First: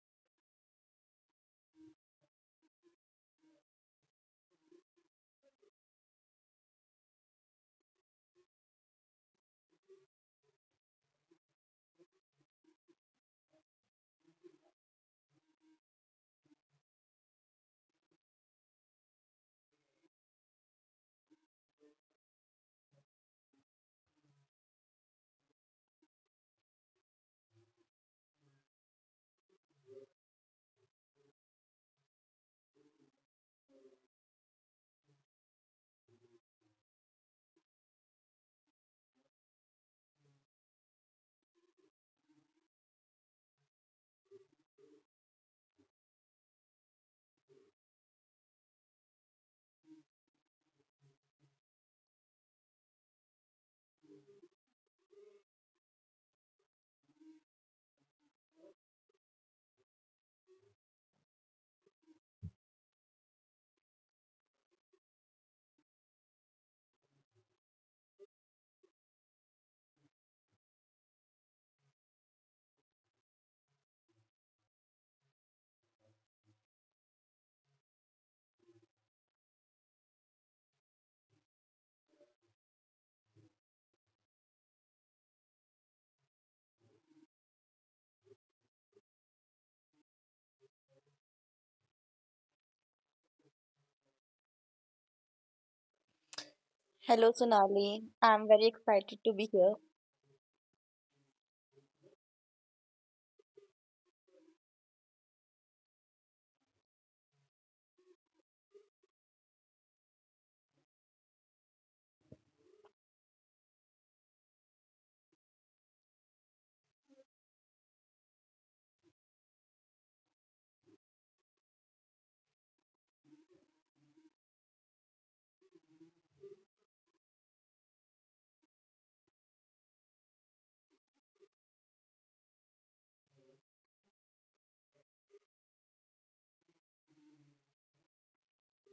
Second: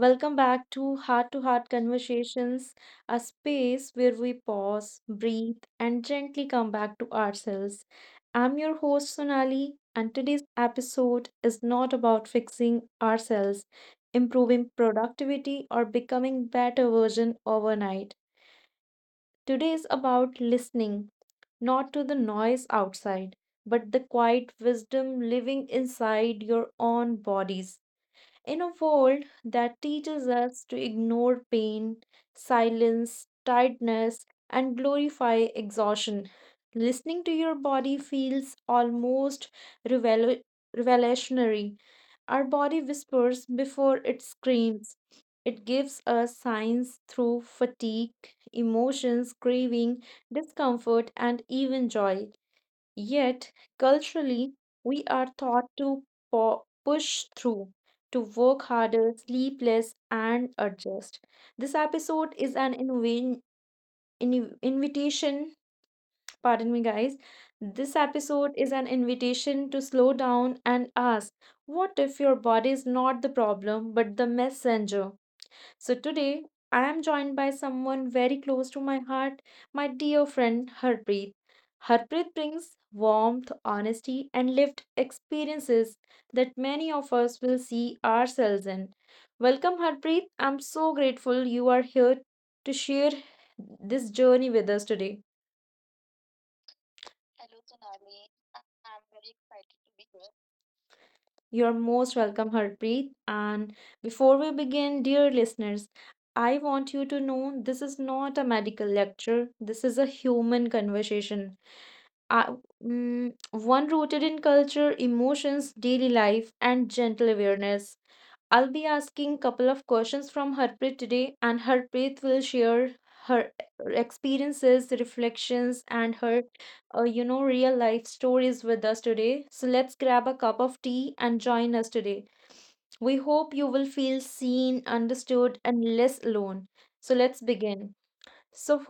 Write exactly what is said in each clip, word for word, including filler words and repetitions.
Welcome back to Heart to Heart Conversations, a space where we pause, breathe, and gently come back to ourselves. I'm your host, Sonali, and today's episode is not about fixing ourselves, improving productivity, or becoming better version overnight. Today is about listening, not to the noise outside, but the quiet wisdom living inside your own bodies. In a world that teaches us to ignore pain, silence, tiredness, and glorify exhaustion, listening to your body feels almost revelu- revolutionary. Our body whispers before it screams. It gives us signs through fatigue, emotions, craving, discomfort, and even joy. Yet, culturally, we are taught to po- push through, to work harder, sleep less, and adjust. This episode is an invi- in- invitation, pardon me, guys. This episode is an invitation to slow down and ask, what if your body is not the problem but the messenger? So today, I am joined by someone very close to my heart, my dear friend Harpreet. Harpreet brings warmth, honesty, and lived experiences that many of us will see ourselves in. Welcome, Harpreet. I'm so grateful you are here to share this journey with us today. Hello, Sonali. I'm very excited to be here. You're most welcome, Harpreet. And before we begin, dear listeners, I want you to know this is not a medical lecture. This is a human conversation. Uh, mm, One rooted in culture, emotions, daily life, and gentle awareness. I'll be asking couple of questions from Harpreet today, and Harpreet will share her uh, experiences, reflections, and her, uh, you know, real life stories with us today. So let's grab a cup of tea and join us today. We hope you will feel seen, understood, and less alone. So let's begin. So,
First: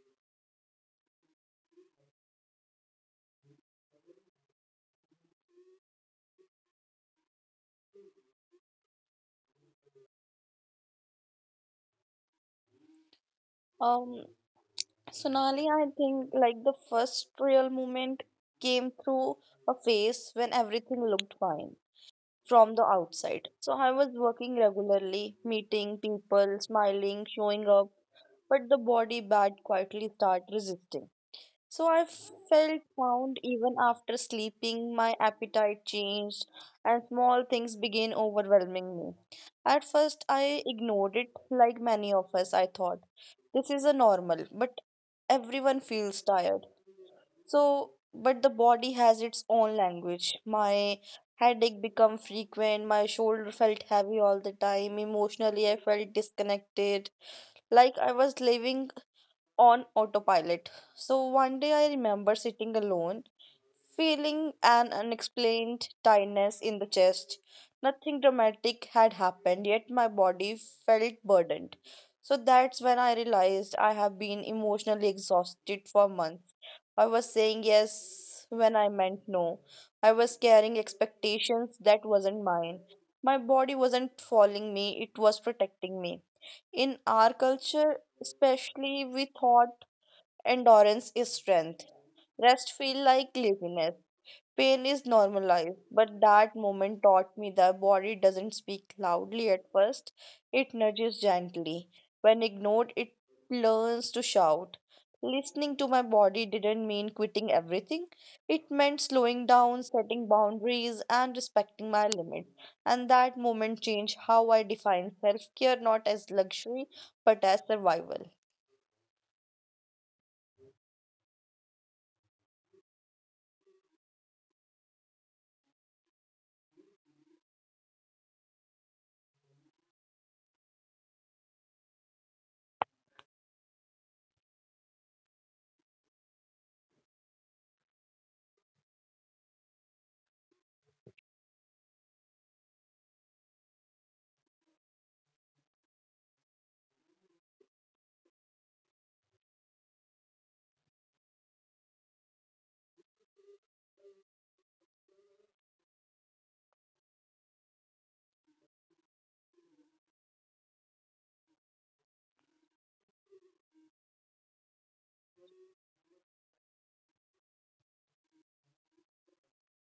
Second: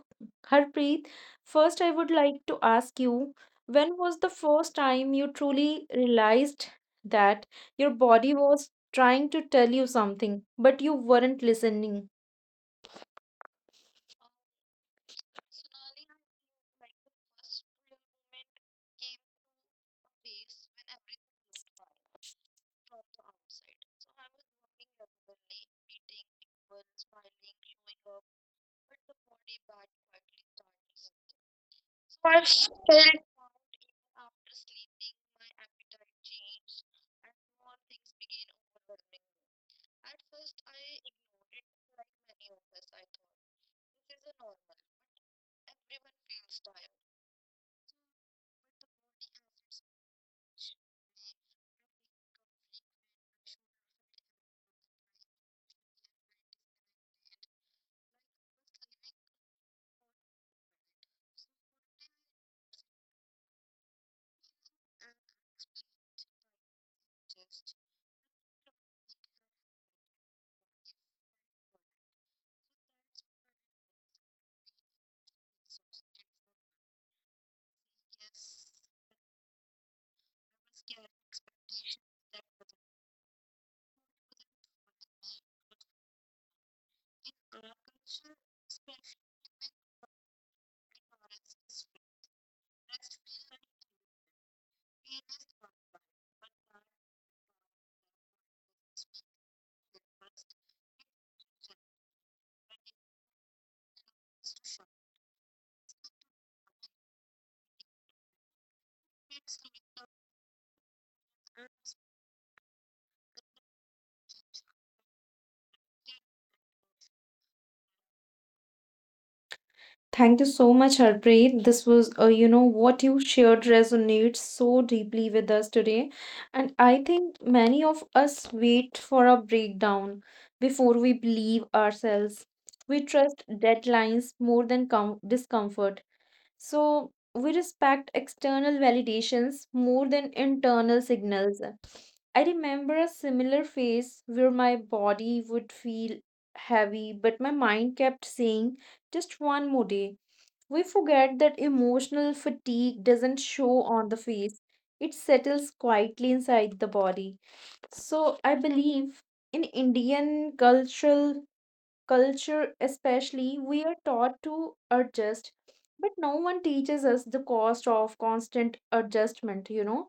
Harpreet, first I would like to ask you, when was the first time you truly realized that your body was trying to tell you something, but you weren't listening? Um, Sonali, I think like the first real moment came through a phase when everything looked fine from the outside. So I was working regularly, meeting people, smiling, showing up, but the body bad quietly start resisting. So I felt found even after sleeping, my appetite changed, and small things began overwhelming me. At first, I ignored it, like many of us, I thought. This is a normal, but everyone feels tired. So, but the body has its own language. My headache became frequent, my shoulder felt heavy all the time, emotionally, I felt disconnected, like I was living on autopilot. So one day I remember sitting alone, feeling an unexplained tightness in the chest. Nothing dramatic had happened, yet my body felt burdened. So that's when I realized I have been emotionally exhausted for months. I was saying yes when I meant no. I was carrying expectations that wasn't mine. My body wasn't following me, it was protecting me. In our culture, especially, we thought endurance is strength. Rest feel like laziness. Pain is normalized, but that moment taught me the body doesn't speak loudly at first. It nudges gently. When ignored, it learns to shout. Listening to my body didn't mean quitting everything. It meant slowing down, setting boundaries, and respecting my limits. And that moment changed how I define self care, not as luxury but as survival. Thank you so much, Harpreet. This was, uh, you know, what you shared resonates so deeply with us today. And I think many of us wait for a breakdown before we believe ourselves. We trust deadlines more than com- discomfort. So we respect external validations more than internal signals. I remember a similar phase where my body would feel heavy, but my mind kept saying, just one more day. We forget that emotional fatigue doesn't show on the face, it settles quietly inside the body. So, I believe in Indian cultural culture, especially, we are taught to adjust, but no one teaches us the cost of constant adjustment, you know.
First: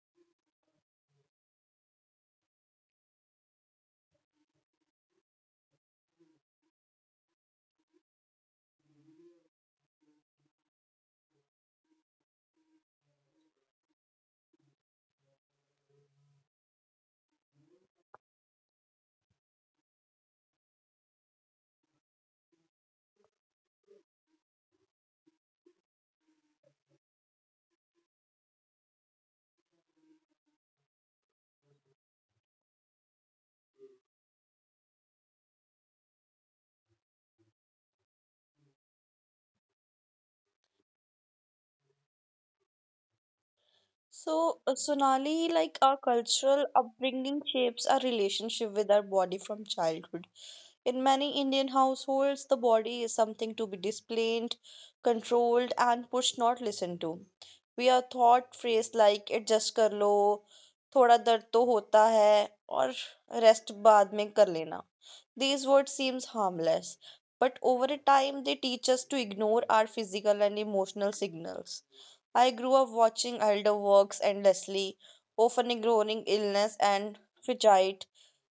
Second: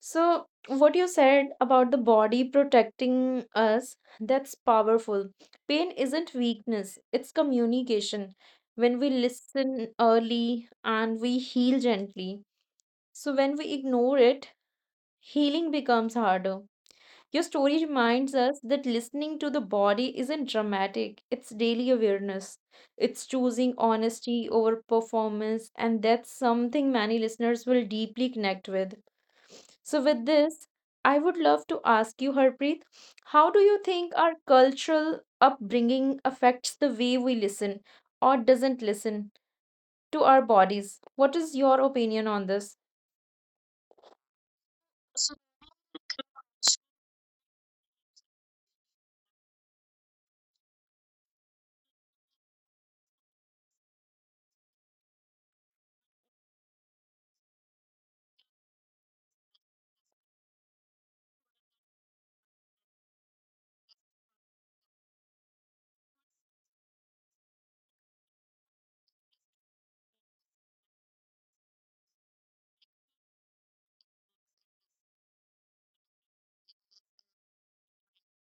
So, what you said about the body protecting us, that's powerful. Pain isn't weakness, it's communication. When we listen early and we heal gently. So, when we ignore it, healing becomes harder. Your story reminds us that listening to the body isn't dramatic, it's daily awareness. It's choosing honesty over performance, and that's something many listeners will deeply connect with. So, with this, I would love to ask you, Harpreet, how do you think our cultural upbringing affects the way we listen or doesn't listen to our bodies? What is your opinion on this? So, uh, Sonali, like our cultural upbringing shapes our relationship with our body from childhood. In many Indian households, the body is something to be displayed, controlled, and pushed, not listened to. We are taught phrase like adjust कर लो, थोड़ा दर्द तो होता है, और rest बाद में कर लेना. These words seems harmless, but over a time they teach us to ignore our physical and emotional signals. I grew up watching elder works endlessly, often ignoring illness and fatigue.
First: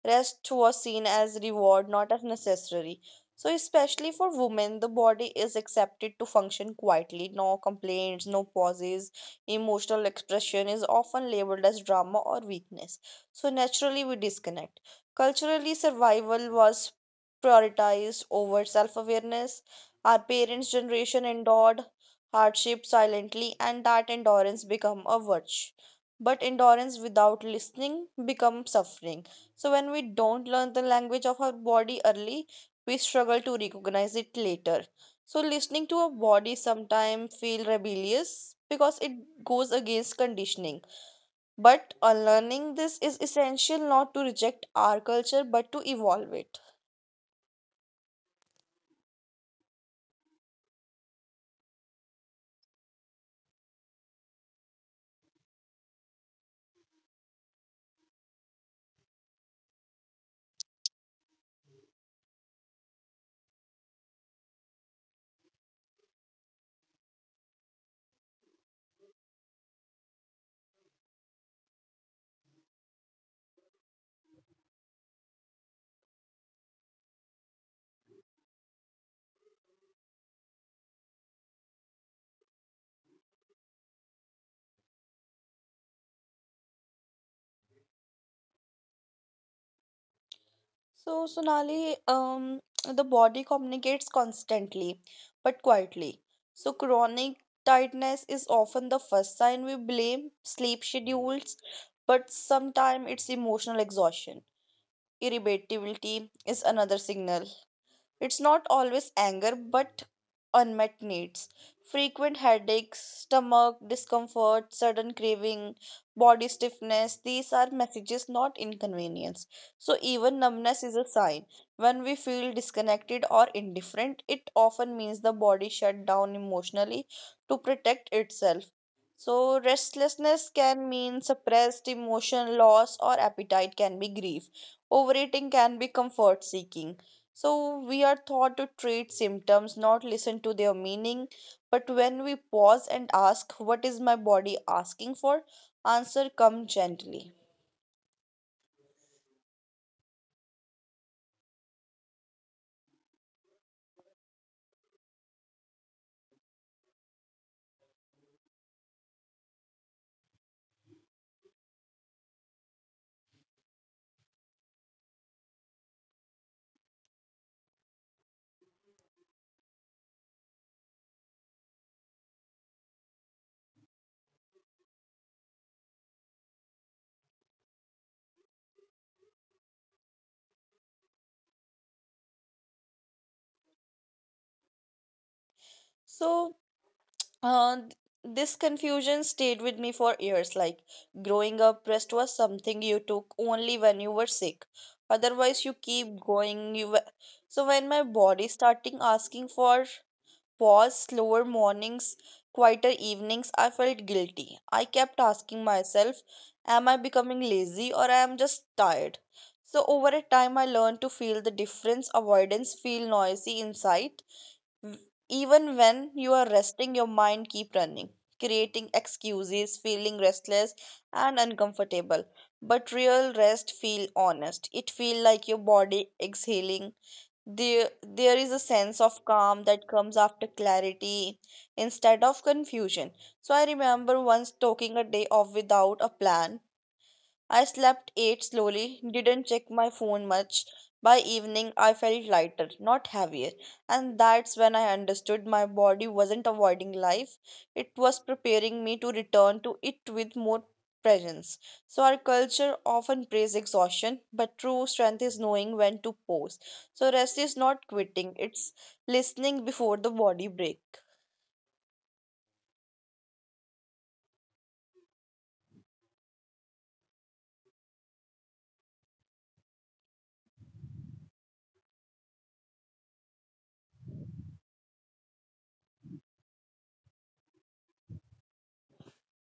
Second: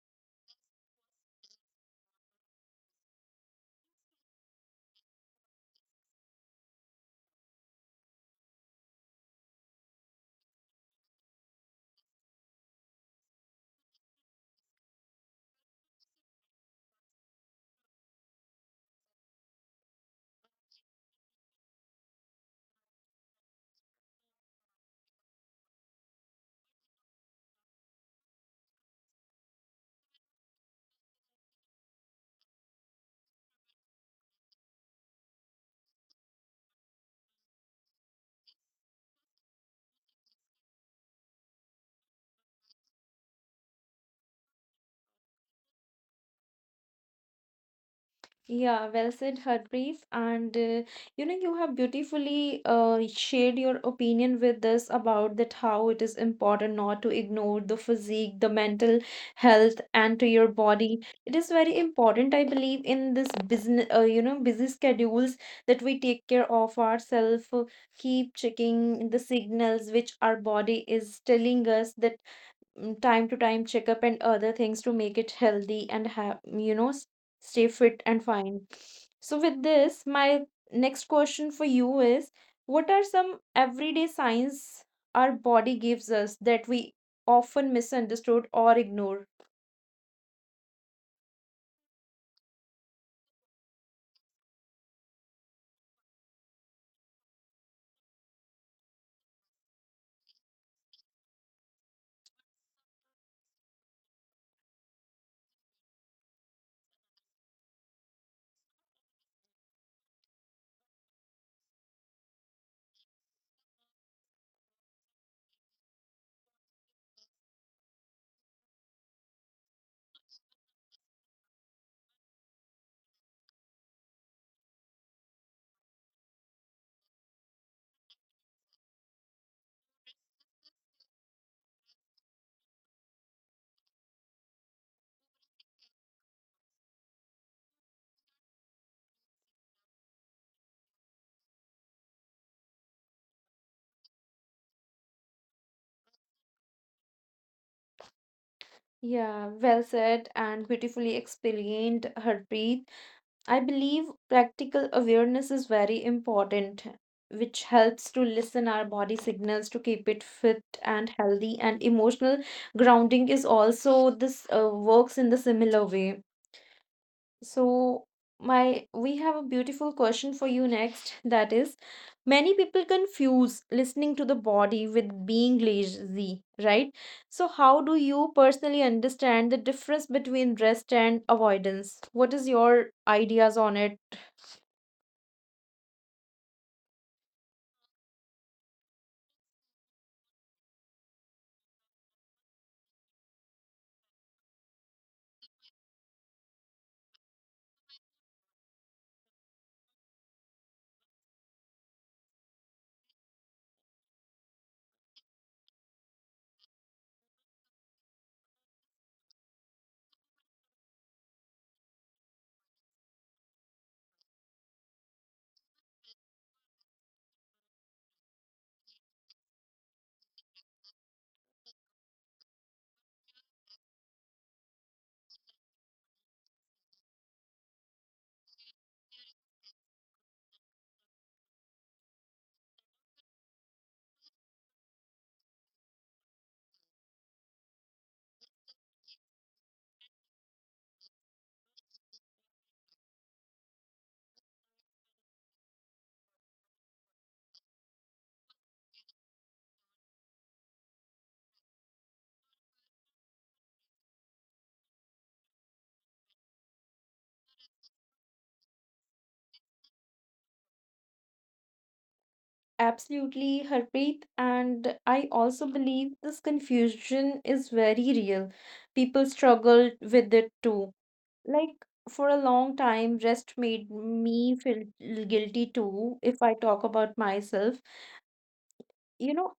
Rest was seen as reward, not as necessary. So, especially for women, the body is accepted to function quietly. No complaints, no pauses. Emotional expression is often labeled as drama or weakness. So, naturally, we disconnect. Culturally, survival was prioritized over self awareness. Our parents' generation endured hardship silently, and that endurance became a virtue. But endurance without listening becomes suffering. So, when we don't learn the language of our body early, we struggle to recognize it later. So, listening to our body sometimes feel rebellious because it goes against conditioning. But unlearning this is essential, not to reject our culture but to evolve it. Yeah, well said, Harpreet. And uh, you know, you have beautifully uh, shared your opinion with us about that how it is important not to ignore the physique, the mental health, and to your body. It is very important, I believe, in this business, uh, you know, busy schedules that we take care of ourselves, keep checking the signals which our body is telling us that mm, time to time checkup and other things to make it healthy and have you know s- stay fit and fine. So with this, my next question for you is, what are some everyday signs our body gives us that we often misunderstood or ignore? So, Sonali, um, the body communicates constantly but quietly. So, chronic tiredness is often the first sign. We blame sleep schedules, but sometimes it's emotional exhaustion. Irritability is another signal. It's not always anger, but unmet needs. Frequent headaches, stomach discomfort, sudden craving, body stiffness, these are messages, not inconvenience. So, even numbness is a sign. When we feel disconnected or indifferent, it often means the body shut down emotionally to protect itself. So, restlessness can mean suppressed emotion, loss, or appetite can be grief. Overeating can be comfort seeking. So we are taught to treat symptoms, not listen to their meaning. But when we pause and ask, what is my body asking for? Answer come gently. Yeah, well said and beautifully explained, Harpreet. I believe practical awareness is very important, which helps to listen our body signals to keep it fit and healthy. And emotional grounding is also this uh, works in the similar way. So my we have a beautiful question for you next. That is, many people confuse listening to the body with being lazy, right? So how do you personally understand the difference between rest and avoidance? What is your ideas on it? So uh, th- this confusion stayed with me for years. Like growing up, rest was something you took only when you were sick. Otherwise, you keep going. You w- so when my body starting asking for pause, slower mornings, quieter evenings, I felt guilty. I kept asking myself, am I becoming lazy or I am just tired? So over a time I learned to feel the difference. Avoidance feel noisy inside. Even when you are resting, your mind keep running, creating excuses, feeling restless and uncomfortable. But real rest feel honest. It feel like your body exhaling. There, there is a sense of calm that comes after clarity instead of confusion. So I remember once talking a day off without a plan. I slept, ate slowly, didn't check my phone much. By evening, I felt lighter, not heavier, and that's when I understood my body wasn't avoiding life, it was preparing me to return to it with more presence. So, our culture often prays exhaustion, but true strength is knowing when to pause. So, rest is not quitting, it's listening before the body break. Absolutely, Harpreet. And I also believe this confusion is very real. People struggle with it too. Like, for a long time, rest made me feel guilty too, if I talk about myself. You know,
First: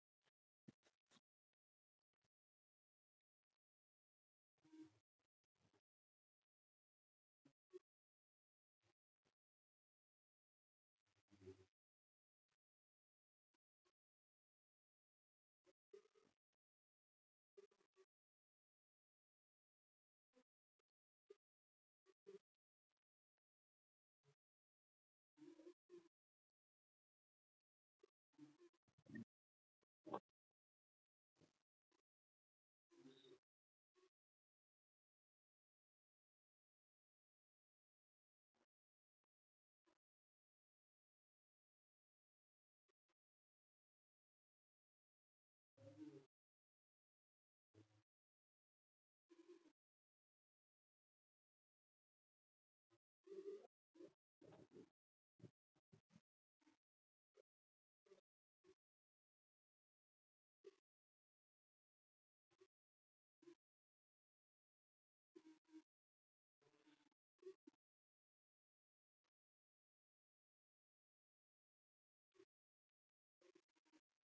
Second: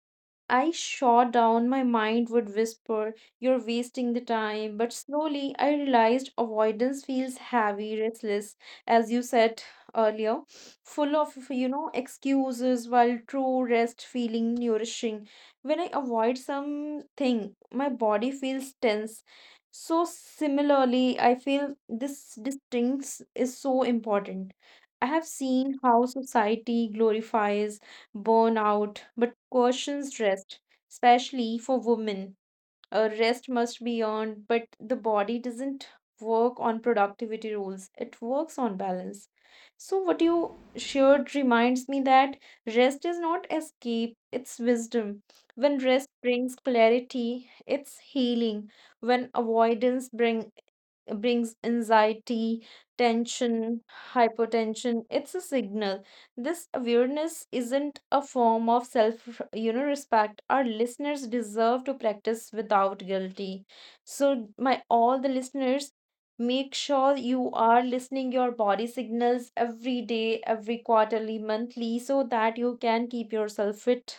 I shot down, my mind would whisper, you're wasting the time. But slowly I realized avoidance feels heavy, restless, as you said earlier, full of, you know, excuses, while true rest feeling nourishing. When I avoid something, my body feels tense. So similarly, I feel this distinct is so important. I have seen how society glorifies burnout, but cautions rest, especially for women. Uh, rest must be earned, but the body doesn't work on productivity rules, it works on balance. So, what you shared reminds me that rest is not escape, it's wisdom. When rest brings clarity, it's healing. When avoidance bring, brings anxiety, tension, hypertension. It's a signal. This awareness isn't a form of self, you know, respect. Our listeners deserve to practice without guilty. So, my all the listeners, make sure you are listening your body signals every day, every quarterly, monthly, so that you can keep yourself fit.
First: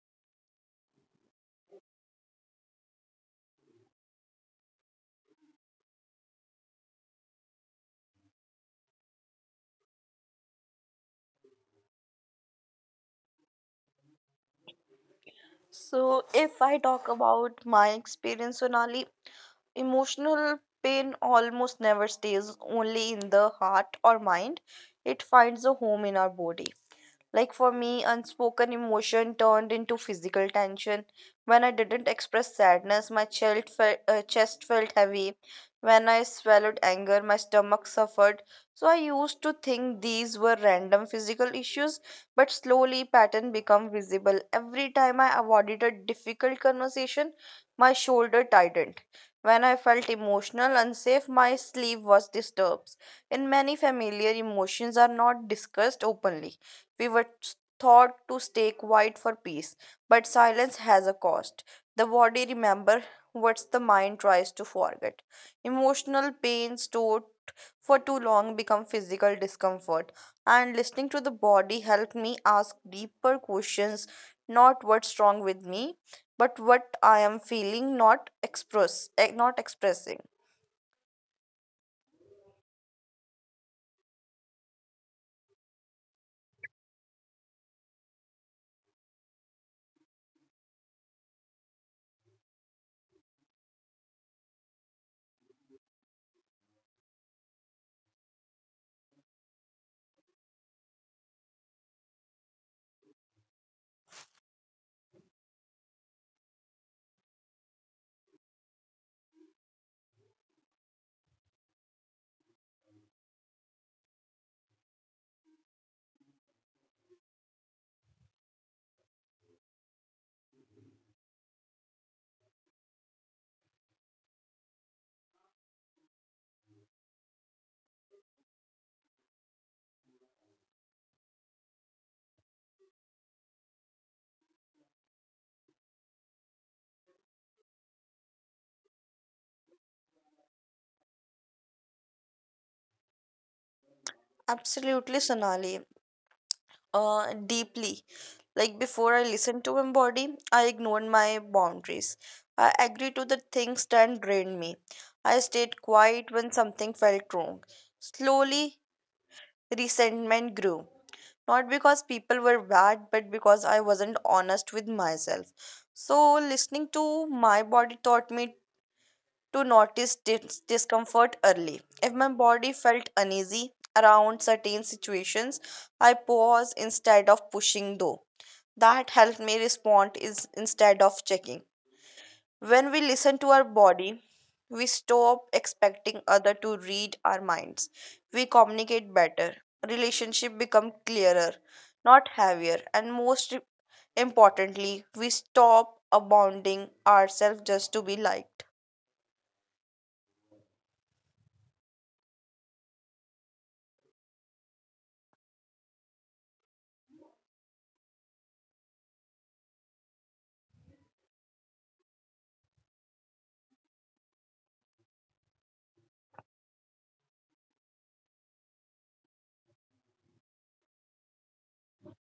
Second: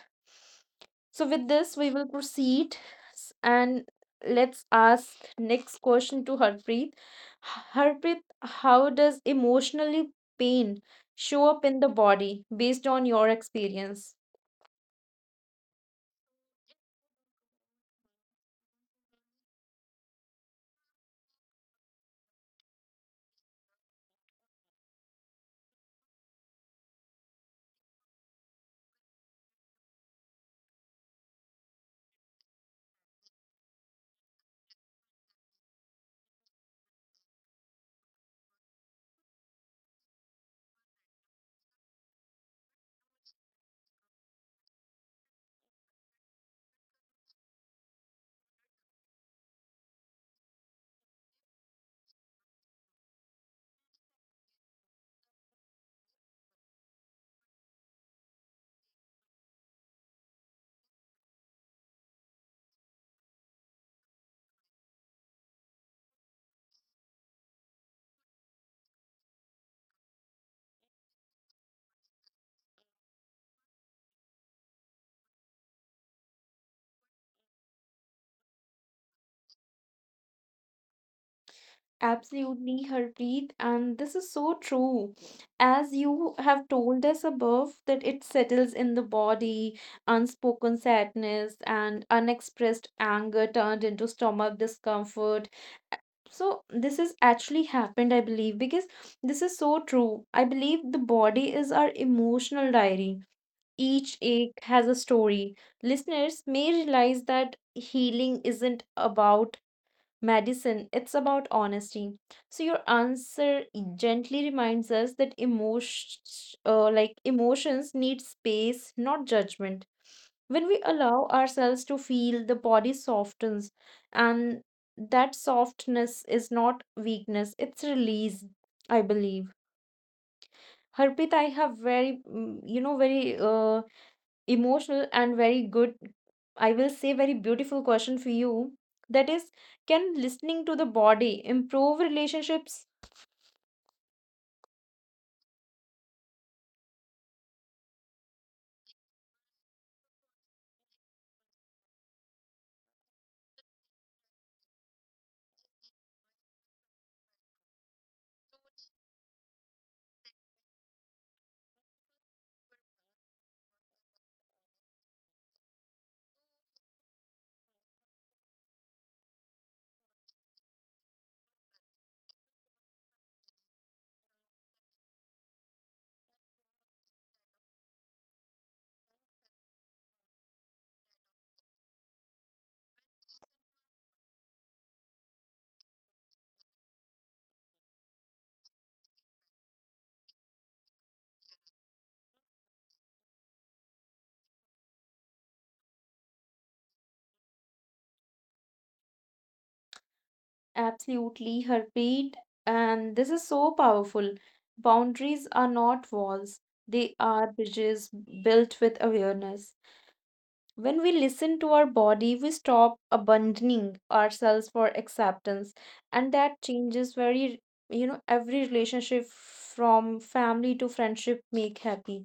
So with this, we will proceed s- and let's ask next question to Harpreet. H- Harpreet, how does emotionally pain show up in the body based on your experience? So, if I talk about my experience, Sonali, emotional pain almost never stays only in the heart or mind, it finds a home in our body. Like for me, unspoken emotion turned into physical tension. When I didn't express sadness, my chest felt, uh, chest felt heavy. When I swallowed anger, my stomach suffered. So I used to think these were random physical issues, but slowly pattern become visible. Every time I avoided a difficult conversation, my shoulder tightened. When I felt emotional, unsafe, my sleeve was disturbed. In many familiar emotions are not discussed openly. We were thought to stay quiet for peace, but silence has a cost. The body remembers what the mind tries to forget. Emotional pain stored for too long become physical discomfort, and listening to the body helped me ask deeper questions, not what's wrong with me, but what I am feeling, not express, eh, not expressing. Absolutely, Harpreet, and this is so true. As you have told us above, that it settles in the body, unspoken sadness and unexpressed anger turned into stomach discomfort. So this has actually happened, I believe, because this is so true. I believe the body is our emotional diary. Each ache has a story. Listeners may realize that healing isn't about medicine, it's about honesty. So your answer gently reminds us that emotion, uh, like emotions need space, not judgment. When we allow ourselves to feel, the body softens, and that softness is not weakness, it's release, I believe. Harpreet, I have very, mm, you know, very uh, emotional and very good, I will say, very beautiful question for you. That is, can listening to the body improve relationships? Absolutely, Sonali. Uh, deeply. Like before I listened to embody, I ignored my boundaries. I agreed to the things that drained me. I stayed quiet when something felt wrong. Slowly, resentment grew. Not because people were bad, but because I wasn't honest with myself. So, listening to my body taught me to notice dis- discomfort early. If my body felt uneasy around certain situations, I paused instead of pushing though. That helped me respond is instead of checking. When we listen to our body, we stop expecting other to read our minds. We communicate better. Relationship become clearer, not heavier, and most importantly, we stop abounding ourselves just to be liked. Absolutely, Harpreet. And this is so powerful. Boundaries are not walls, they are bridges built with awareness. When we listen to our body, we stop abandoning ourselves for acceptance. And that changes very, you know, every relationship from family to friendship make happy,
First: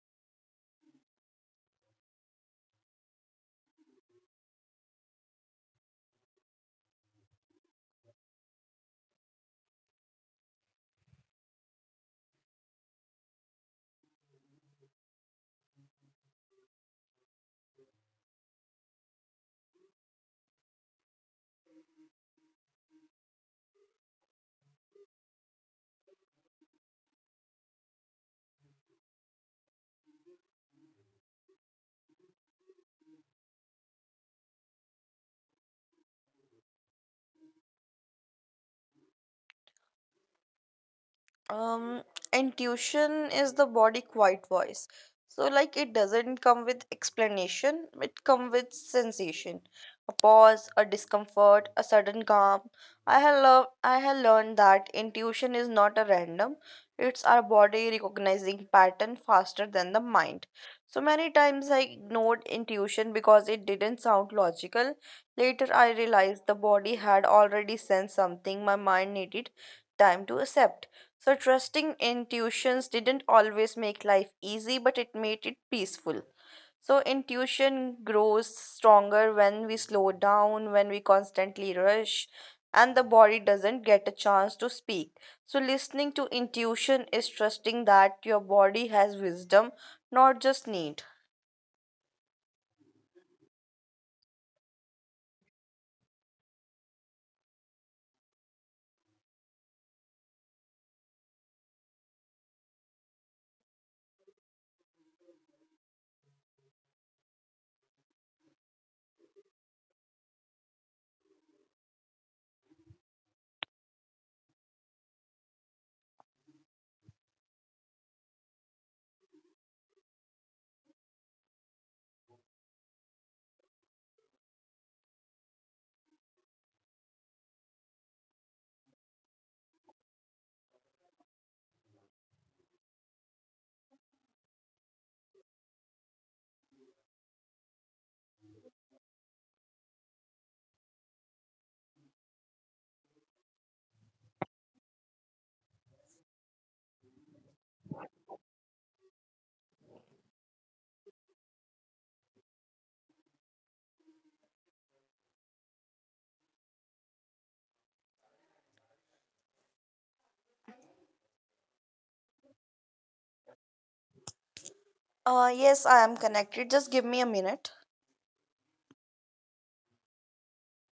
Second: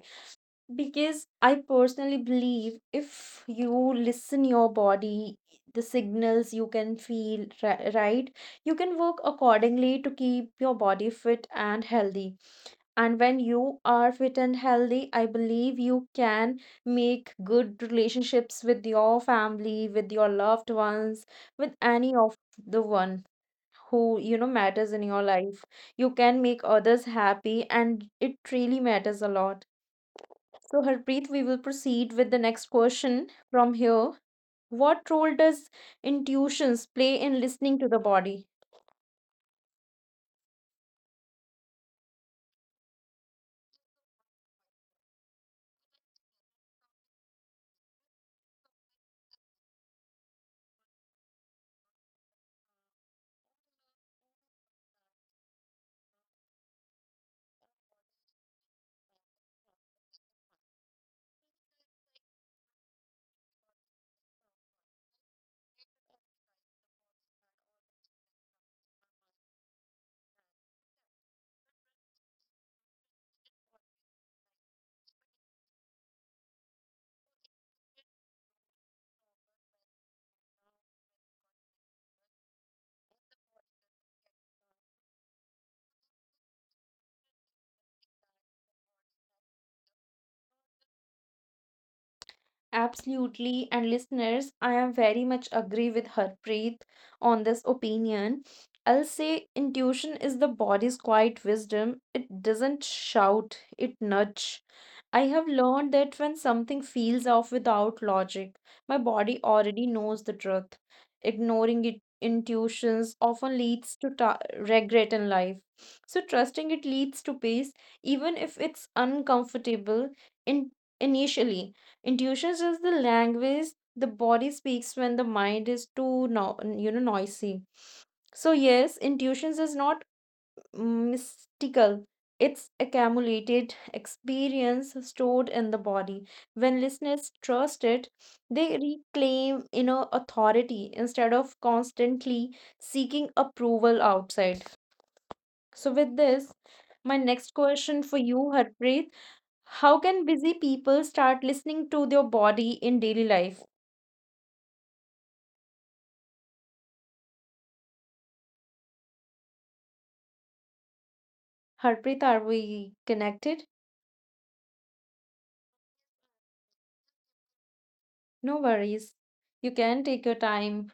because I personally believe if you listen your body the signals you can feel ri- right, you can work accordingly to keep your body fit and healthy. And when you are fit and healthy, I believe you can make good relationships with your family, with your loved ones, with any of the one who, you know, matters in your life. You can make others happy and it really matters a lot. So, Harpreet, we will proceed with the next question from here. What role does intuitions play in listening to the body? um intuition is the body quiet voice. So like it doesn't come with explanation, it comes with sensation, a pause, a discomfort, a sudden calm. I have learned i have learned that intuition is not a random, it's our body recognizing pattern faster than the mind. So many times I ignored intuition because it didn't sound logical. Later I realized the body had already sensed something my mind needed time to accept. So, trusting intuitions didn't always make life easy, but it made it peaceful. So, intuition grows stronger when we slow down. When we constantly rush, and the body doesn't get a chance to speak. So, listening to intuition is trusting that your body has wisdom, not just need. Absolutely, and listeners, I am very much agree with Harpreet on this opinion. I'll say intuition is the body's quiet wisdom. It doesn't shout, it nudge. I have learned that when something feels off without logic, my body already knows the truth. Ignoring it intuitions often leads to ta- regret in life. So trusting it leads to peace, even if it's uncomfortable in initially. Intuition is the language the body speaks when the mind is too no, you know noisy. So yes, intuition is not mystical. It's accumulated experience stored in the body. When listeners trust it, they reclaim inner authority instead of constantly seeking approval outside. So with this, my next question for you, Harpreet, how can busy people start listening to their body in daily life? Harpreet, are we connected? Uh, yes, I am connected. Just give me a minute. No worries. You can take your time.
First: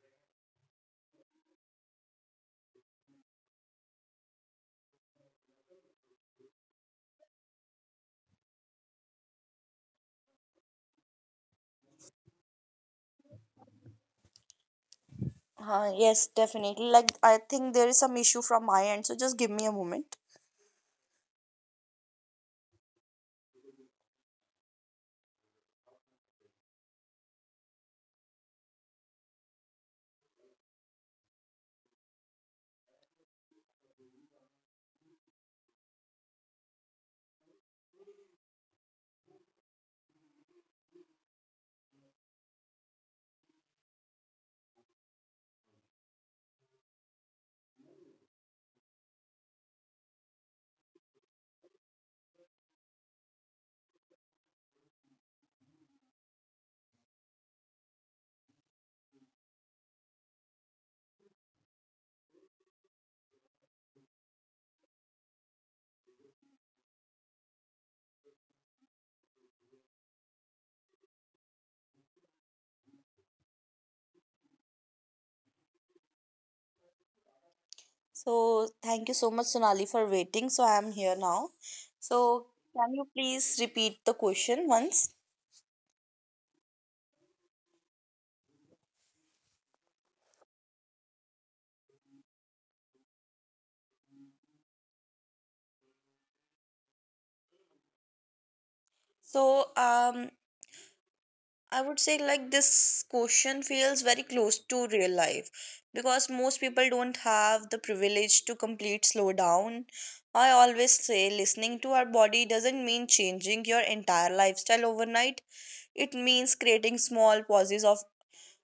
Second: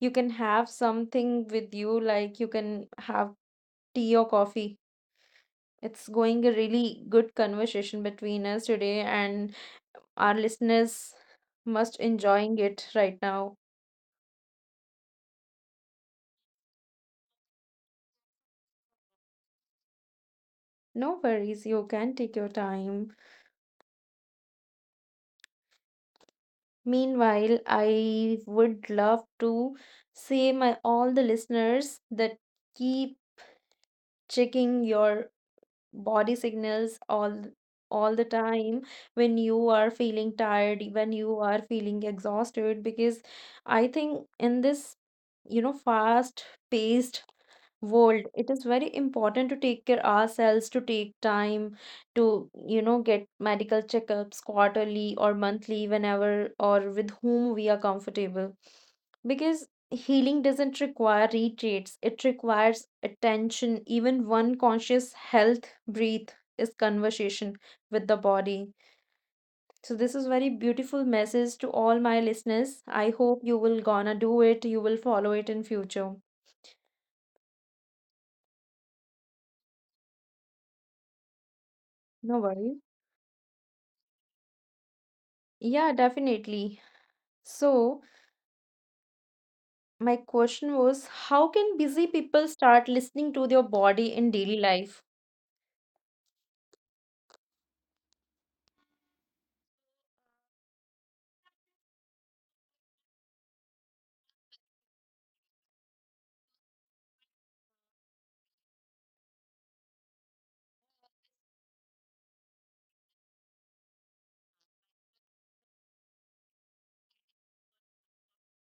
You can have something with you, like you can have tea or coffee. It's going a really good conversation between us today, and our listeners must enjoying it right now. Uh, yes, definitely. Like, I think there is some issue from my end, so just give me a moment. No worries, you can take your time. Meanwhile, I would love to say my all the listeners that keep checking your body signals all all the time when you are feeling tired, when you are feeling exhausted, because I think in this, you know, fast paced world, it is very important to take care ourselves, to take time to, you know, get medical checkups quarterly or monthly whenever or with whom we are comfortable, because healing doesn't require retreats, it requires attention. Even one conscious health breath is conversation with the body. So this is very beautiful message to all my listeners. I hope you will gonna do it, you will follow it in future. So, thank you so much, Sonali, for waiting. So, I am here now. No So, worries. can you please repeat the question once? Yeah, definitely. So, my question was, how can busy people start listening to their body in daily life? So, um, I would say like this question feels very close to real life because most people don't have the privilege to complete slow down. I always say listening to our body doesn't mean changing your entire lifestyle overnight. It means creating small pauses of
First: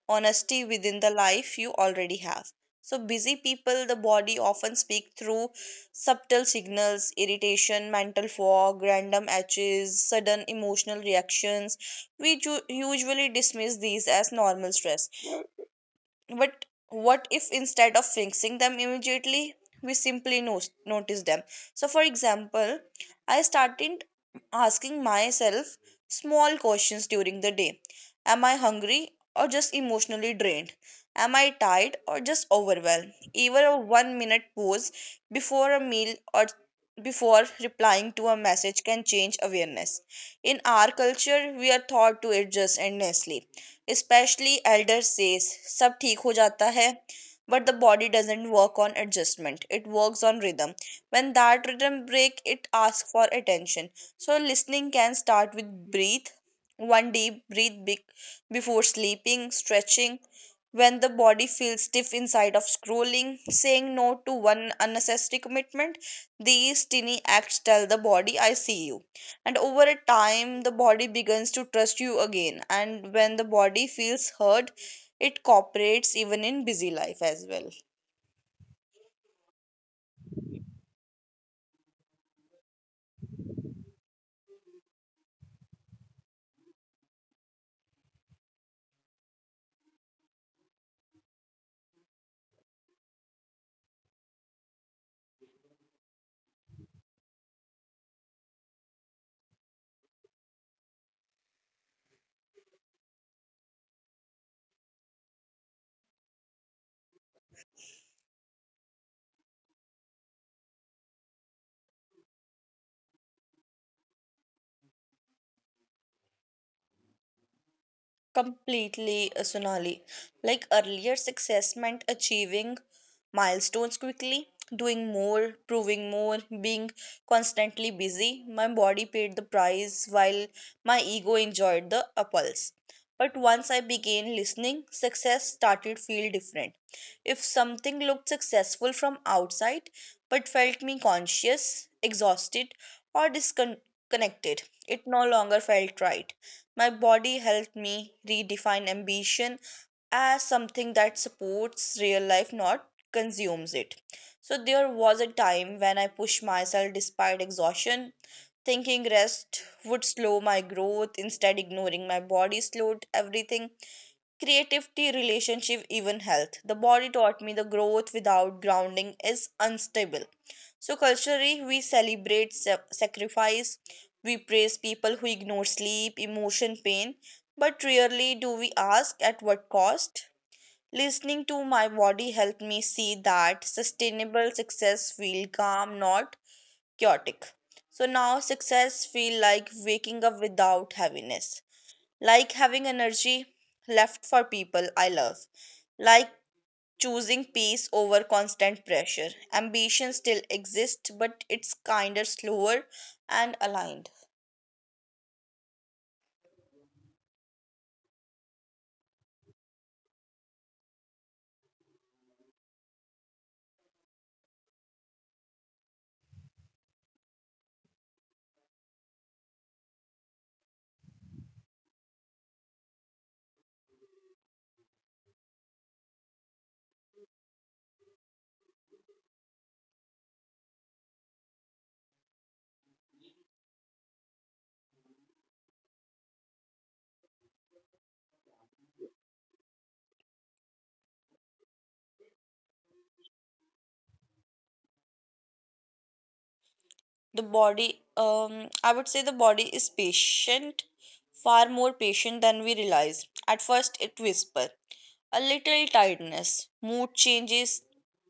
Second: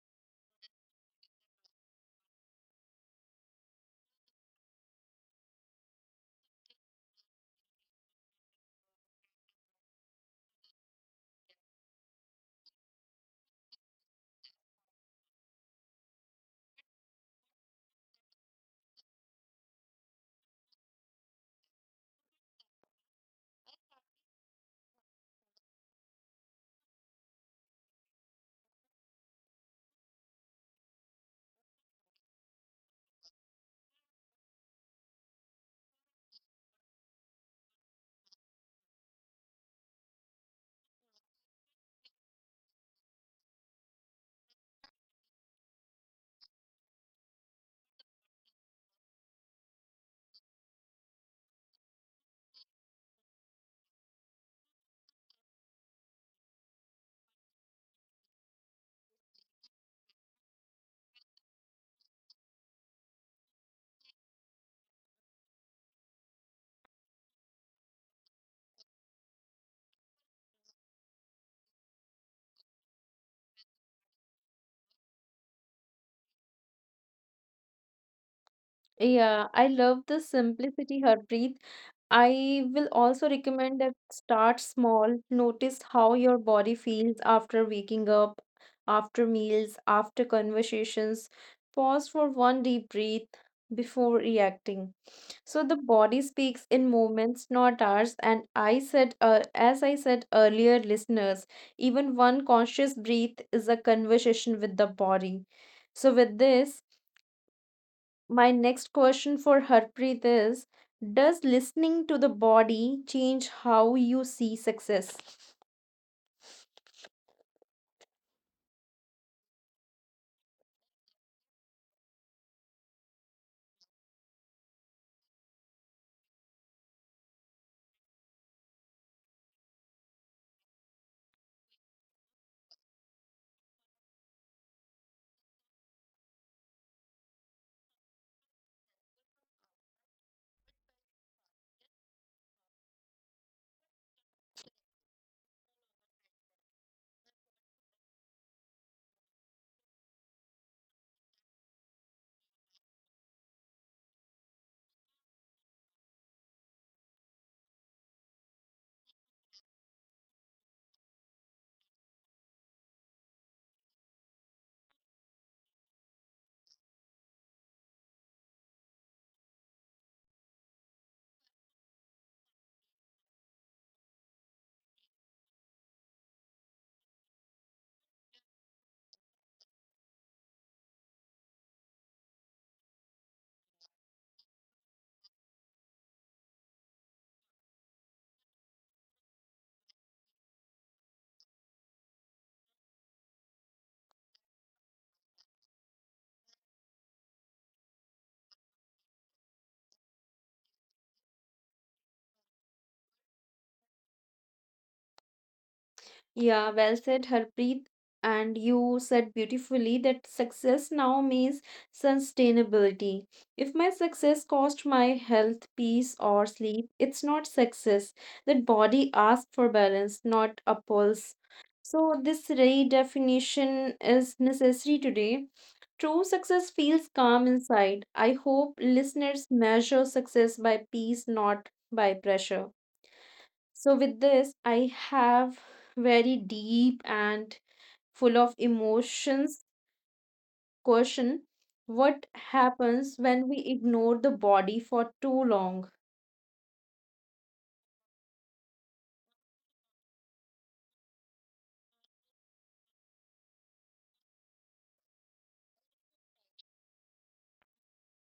honesty within the life you already have. So, busy people, the body often speak through subtle signals, irritation, mental fog, random edges, sudden emotional reactions. We ju- usually dismiss these as normal stress, but what if instead of fixing them immediately, we simply no- notice them? So, for example, I started asking myself small questions during the day. Am I hungry or just emotionally drained? Am I tired or just overwhelmed? Even a one minute pause before a meal or before replying to a message can change awareness. In our culture, we are taught to adjust endlessly. Specially elder says सब ठीक हो जाता है. But the body doesn't work on adjustment. It works on rhythm. When that rhythm break, it asks for attention. So listening can start with breathe, one deep breathe big before sleeping, stretching when the body feels stiff inside of scrolling, saying no to one unnecessary commitment. These tiny acts tell the body, I see you, and over a time the body begins to trust you again, and when the body feels heard, it cooperates even in busy life as well. Yeah, I love the simplicity, Harpreet. I will also recommend that start small. Notice how your body feels after waking up, after meals, after conversations. Pause for one deep breath before reacting. So the body speaks in moments, not hours. And I said, uh, as I said earlier, listeners, even one conscious breath is a conversation with the body. So with this, my next question for Harpreet is, does listening to the body change how you see success? Completely, uh, Sonali. Like earlier success meant achieving milestones quickly, doing more, proving more, being constantly busy. My body paid the price while my ego enjoyed the apples. But once I began listening, success started feel different. If something looked successful from outside but felt me conscious, exhausted, or disconnected, it no longer felt right. My body helped me redefine ambition as something that supports real life, not consumes it. So there was a time when I pushed myself despite exhaustion, thinking rest would slow my growth. Instead, ignoring my body slowed everything. Creativity, relationship, even health. The body taught me the growth without grounding is unstable. So, culturally, we celebrate sa- sacrifice, we praise people who ignore sleep, emotion, pain, but rarely do we ask at what cost. Listening to my body helped me see that sustainable success feel calm, not chaotic. So now success feels like waking up without heaviness, like having energy left for people I love, like choosing peace over constant pressure. Ambition still exists, but it's kinder, slower, and aligned. Yeah, well said, Harpreet. And you said beautifully that success now means sustainability. If my success cost my health, peace, or sleep, it's not success. That body asks for balance, not a pulse. So, this redefinition is necessary today. True success feels calm inside. I hope listeners measure success by peace, not by pressure. So, with this, I have very deep and full of emotions question, what happens when we ignore the body for too long. The body, um I would say the body is patient, far more patient than we realize. At first it whispers, a little tiredness, mood changes,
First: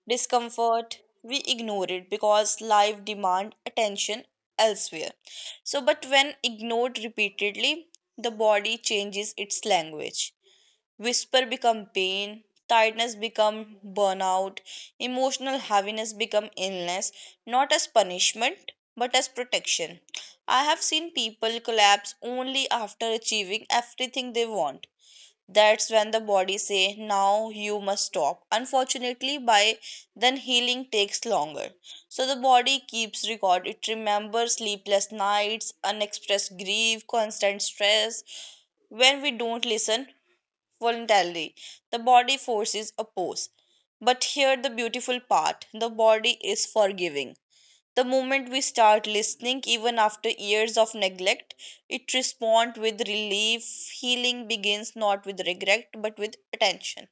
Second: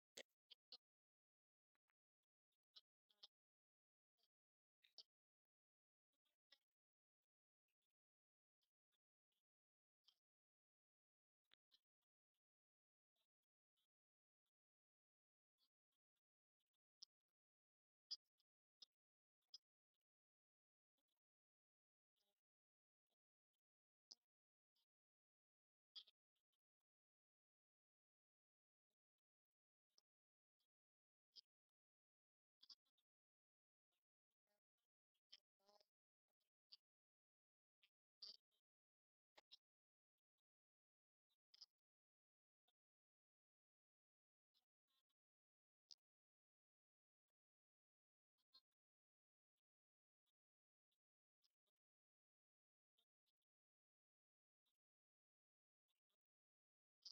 discomfort. We ignore it because life demand attention elsewhere. So but when ignored repeatedly, the body changes its language. Whisper become pain, tiredness become burnout, emotional heaviness become illness, not as punishment but as protection. I have seen people collapse only after achieving everything they want. That's when the body say now you must stop. Unfortunately by then healing takes longer. So the body keeps record. It remembers sleepless nights, unexpressed grief, constant stress. When we don't listen voluntarily, the body forces a pose. But here the beautiful part: the body is forgiving. The moment we start listening, even after years of neglect, it responds with relief. Healing begins not with regret but with attention.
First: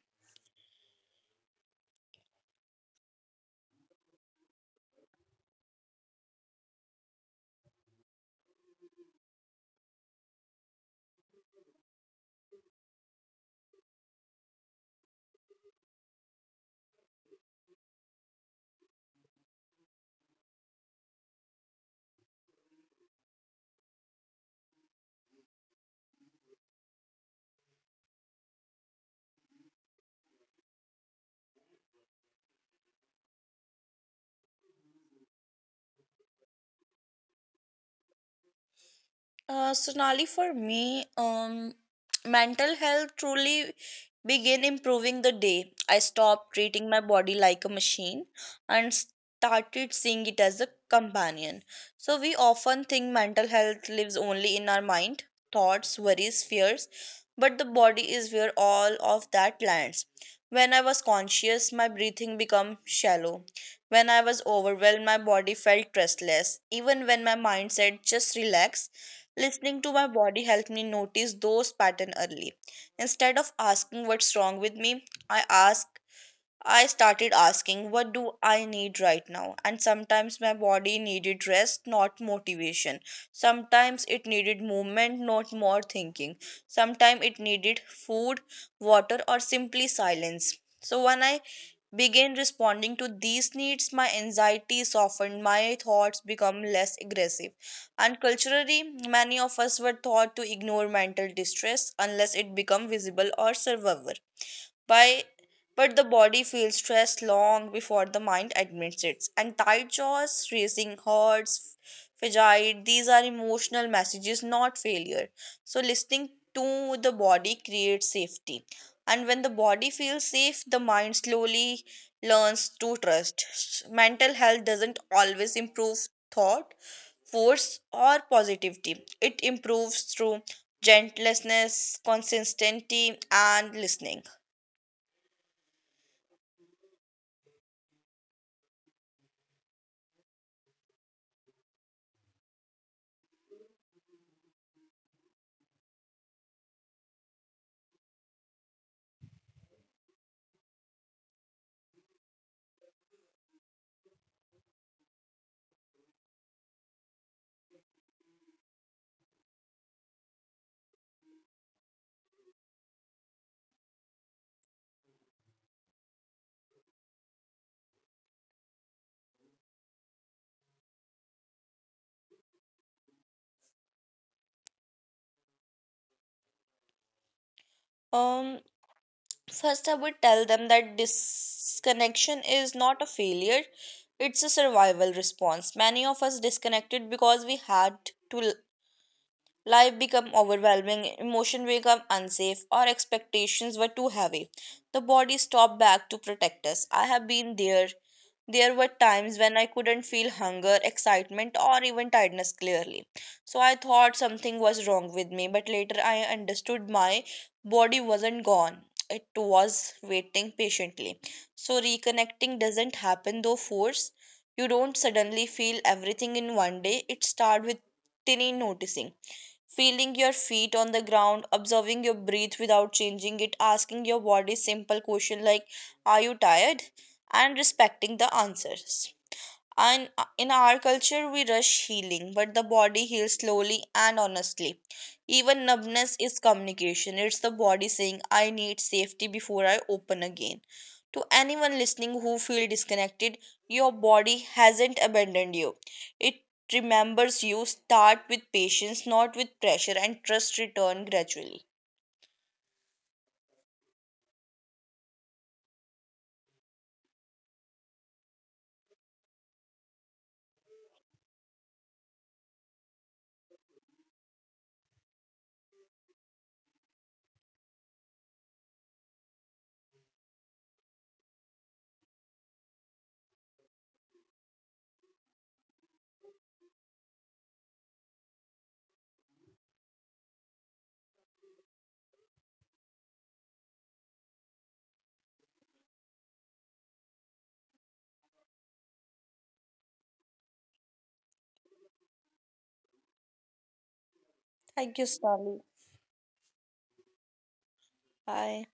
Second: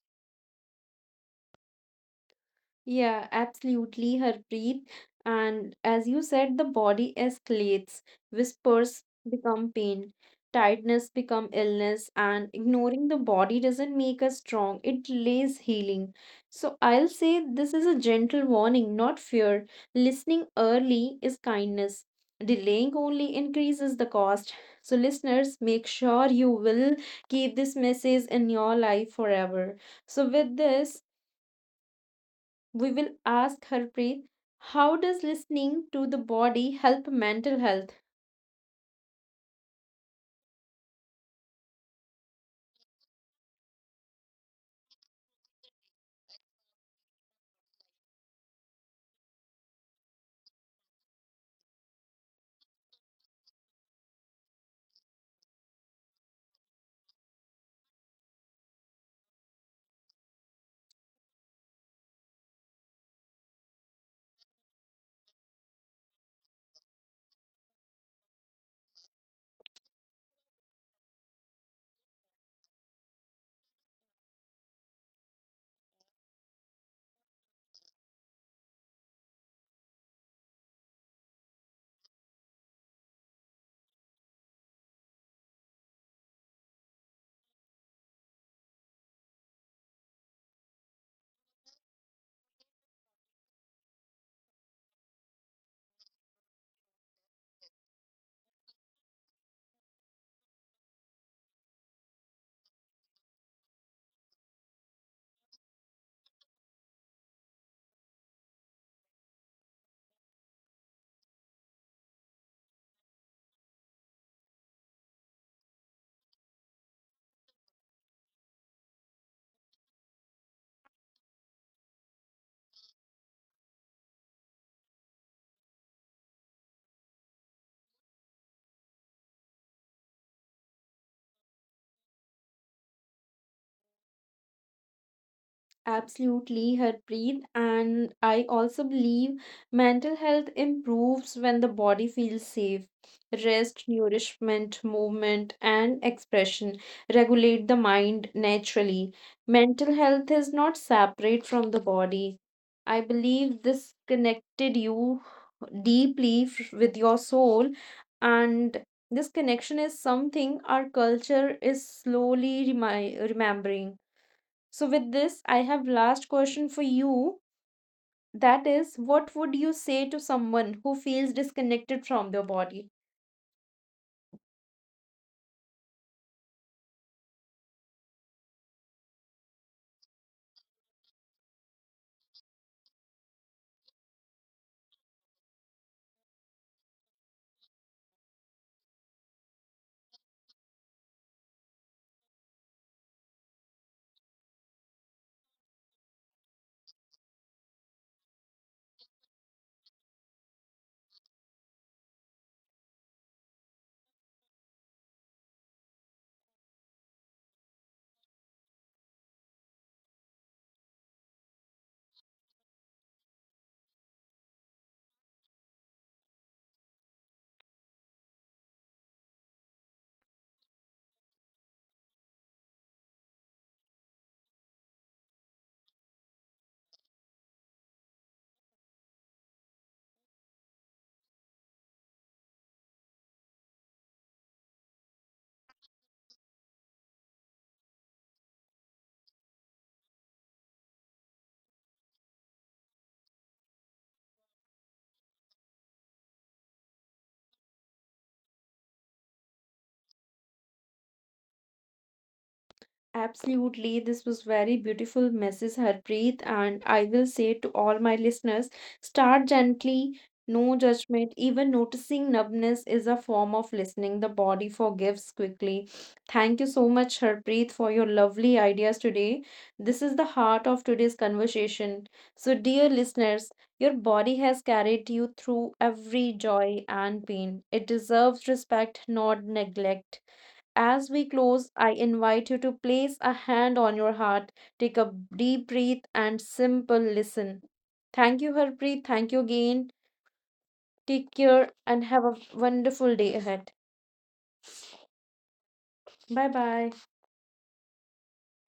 Yeah, absolutely. Her breath, and as you said, the body escalates. Whispers become pain, tiredness become illness, and ignoring the body doesn't make us strong. It delays healing. So I'll say this is a gentle warning, not fear. Listening early is kindness. Delaying only increases the cost. So, listeners, make sure you will keep this message in your life forever. So, with this, we will ask Harpreet, how does listening to the body help mental health? Uh, Sonali, for me, um, mental health truly began improving the day I stopped treating my body like a machine and started seeing it as a companion. So, we often think mental health lives only in our mind, thoughts, worries, fears, but the body is where all of that lands. When I was conscious, my breathing became shallow. When I was overwhelmed, my body felt restless. Even when my mind said, just relax. Listening to my body helped me notice those patterns early. Instead of asking what's wrong with me, I ask I started asking, what do I need right now? And sometimes my body needed rest, not motivation. Sometimes it needed movement, not more thinking. Sometimes it needed food, water, or simply silence. So when I began responding to these needs, my anxiety softened, my thoughts become less aggressive. And culturally, many of us were taught to ignore mental distress unless it become visible or survivable, by but the body feels stress long before the mind admits it. And tight jaws, racing hearts, fatigue, these are emotional messages, not failure. So listening to the body creates safety, and when the body feels safe, the mind slowly learns to trust. Mental health doesn't always improve thought, force, or positivity. It improves through gentleness, consistency, and listening. Absolutely, Harpreet. And I also believe mental health improves when the body feels safe. Rest, nourishment, movement, and expression regulate the mind naturally. Mental health is not separate from the body. I believe this connected you deeply f- with your soul, and this connection is something our culture is slowly remi- remembering. So with this, I have last question for you. That is, what would you say to someone who feels disconnected from their body? Um, First, I would tell them that disconnection is not a failure, it's a survival response. Many of us disconnected because we had to l- life become overwhelming, emotion become unsafe, our expectations were too heavy. The body stopped back to protect us. I have been there. There were times when I couldn't feel hunger, excitement, or even tiredness clearly. So I thought something was wrong with me, but later I understood my body wasn't gone. It was waiting patiently. So reconnecting doesn't happen though force. You don't suddenly feel everything in one day. It starts with tiny noticing, feeling your feet on the ground, observing your breath without changing it, asking your body simple question like, are you tired, and respecting the answers. And uh, in our culture we rush healing, but the body heals slowly and honestly. Even numbness is communication. It's the body saying I need safety before I open again. To anyone listening who feel disconnected, your body hasn't abandoned you. It remembers you. Start with patience, not with pressure, and trust return gradually. Absolutely, this was very beautiful message, Harpreet, and I will say to all my listeners, start gently, no judgment. Even noticing numbness is a form of listening. The body forgives quickly. Thank you so much, Harpreet, for your lovely ideas today. This is the heart of today's conversation. So, dear listeners, your body has carried you through every joy and pain. It deserves respect, not neglect. As we close, I invite you to place a hand on your heart, take a deep breath, and simple listen. Thank you, Harpreet. Thank you again. Take care and have a wonderful day ahead. Thank you, Stanley. Bye bye. Bye.